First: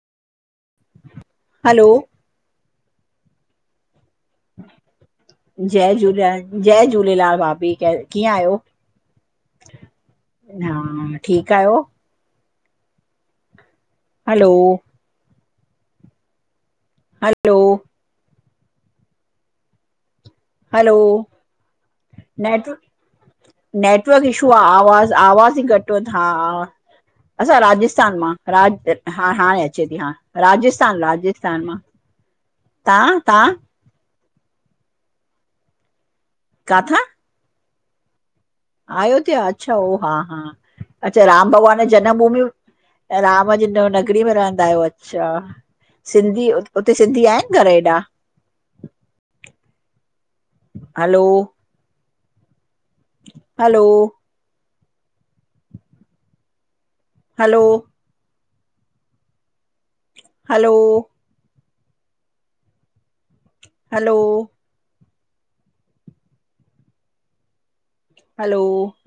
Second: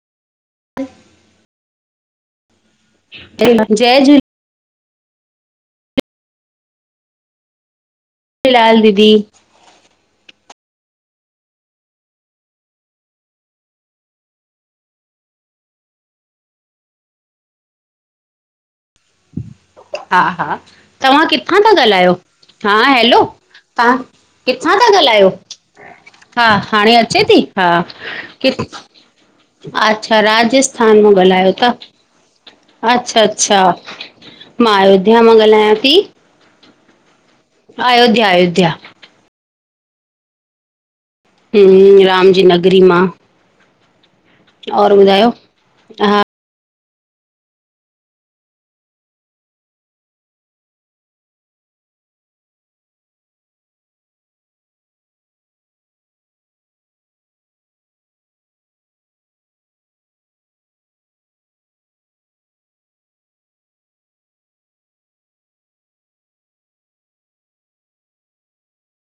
Hello जय झूलेलाल जय झूलेलाल जय झूलेलाल भाभी कीअं जय आहियो? झूलेलाल दीदी हा ठीकु आहियो? हैलो हैलो हा हा हलो तव्हां किथां था ॻाल्हायो नेट हा हैलो तव्हां नेटवर्क इशू आ, किथां था आवाज़ ॻाल्हायो? आवाज़ ई घटि वधि हा हाणे अचे थी असां राजस्थान मां, राज हा हाणे अचे थी हा अच्छा राजस्थान मां ॻाल्हायो राजस्थान था। मां, तव्हां अच्छा तव्हां अच्छा मां अयोध्या मां ॻाल्हायां थी। किथां अयोध्या अयोध्या अयोध्या अच्छा हा हा। अच्छा राम भॻवान हम्म जनम राम भूमि जी नगरी मां रहंदा आहियो और अच्छा ॿुधायो? हा सिंधी उते सिंधी आहिनि घर एॾा? Hello hello? Hello hello hello hello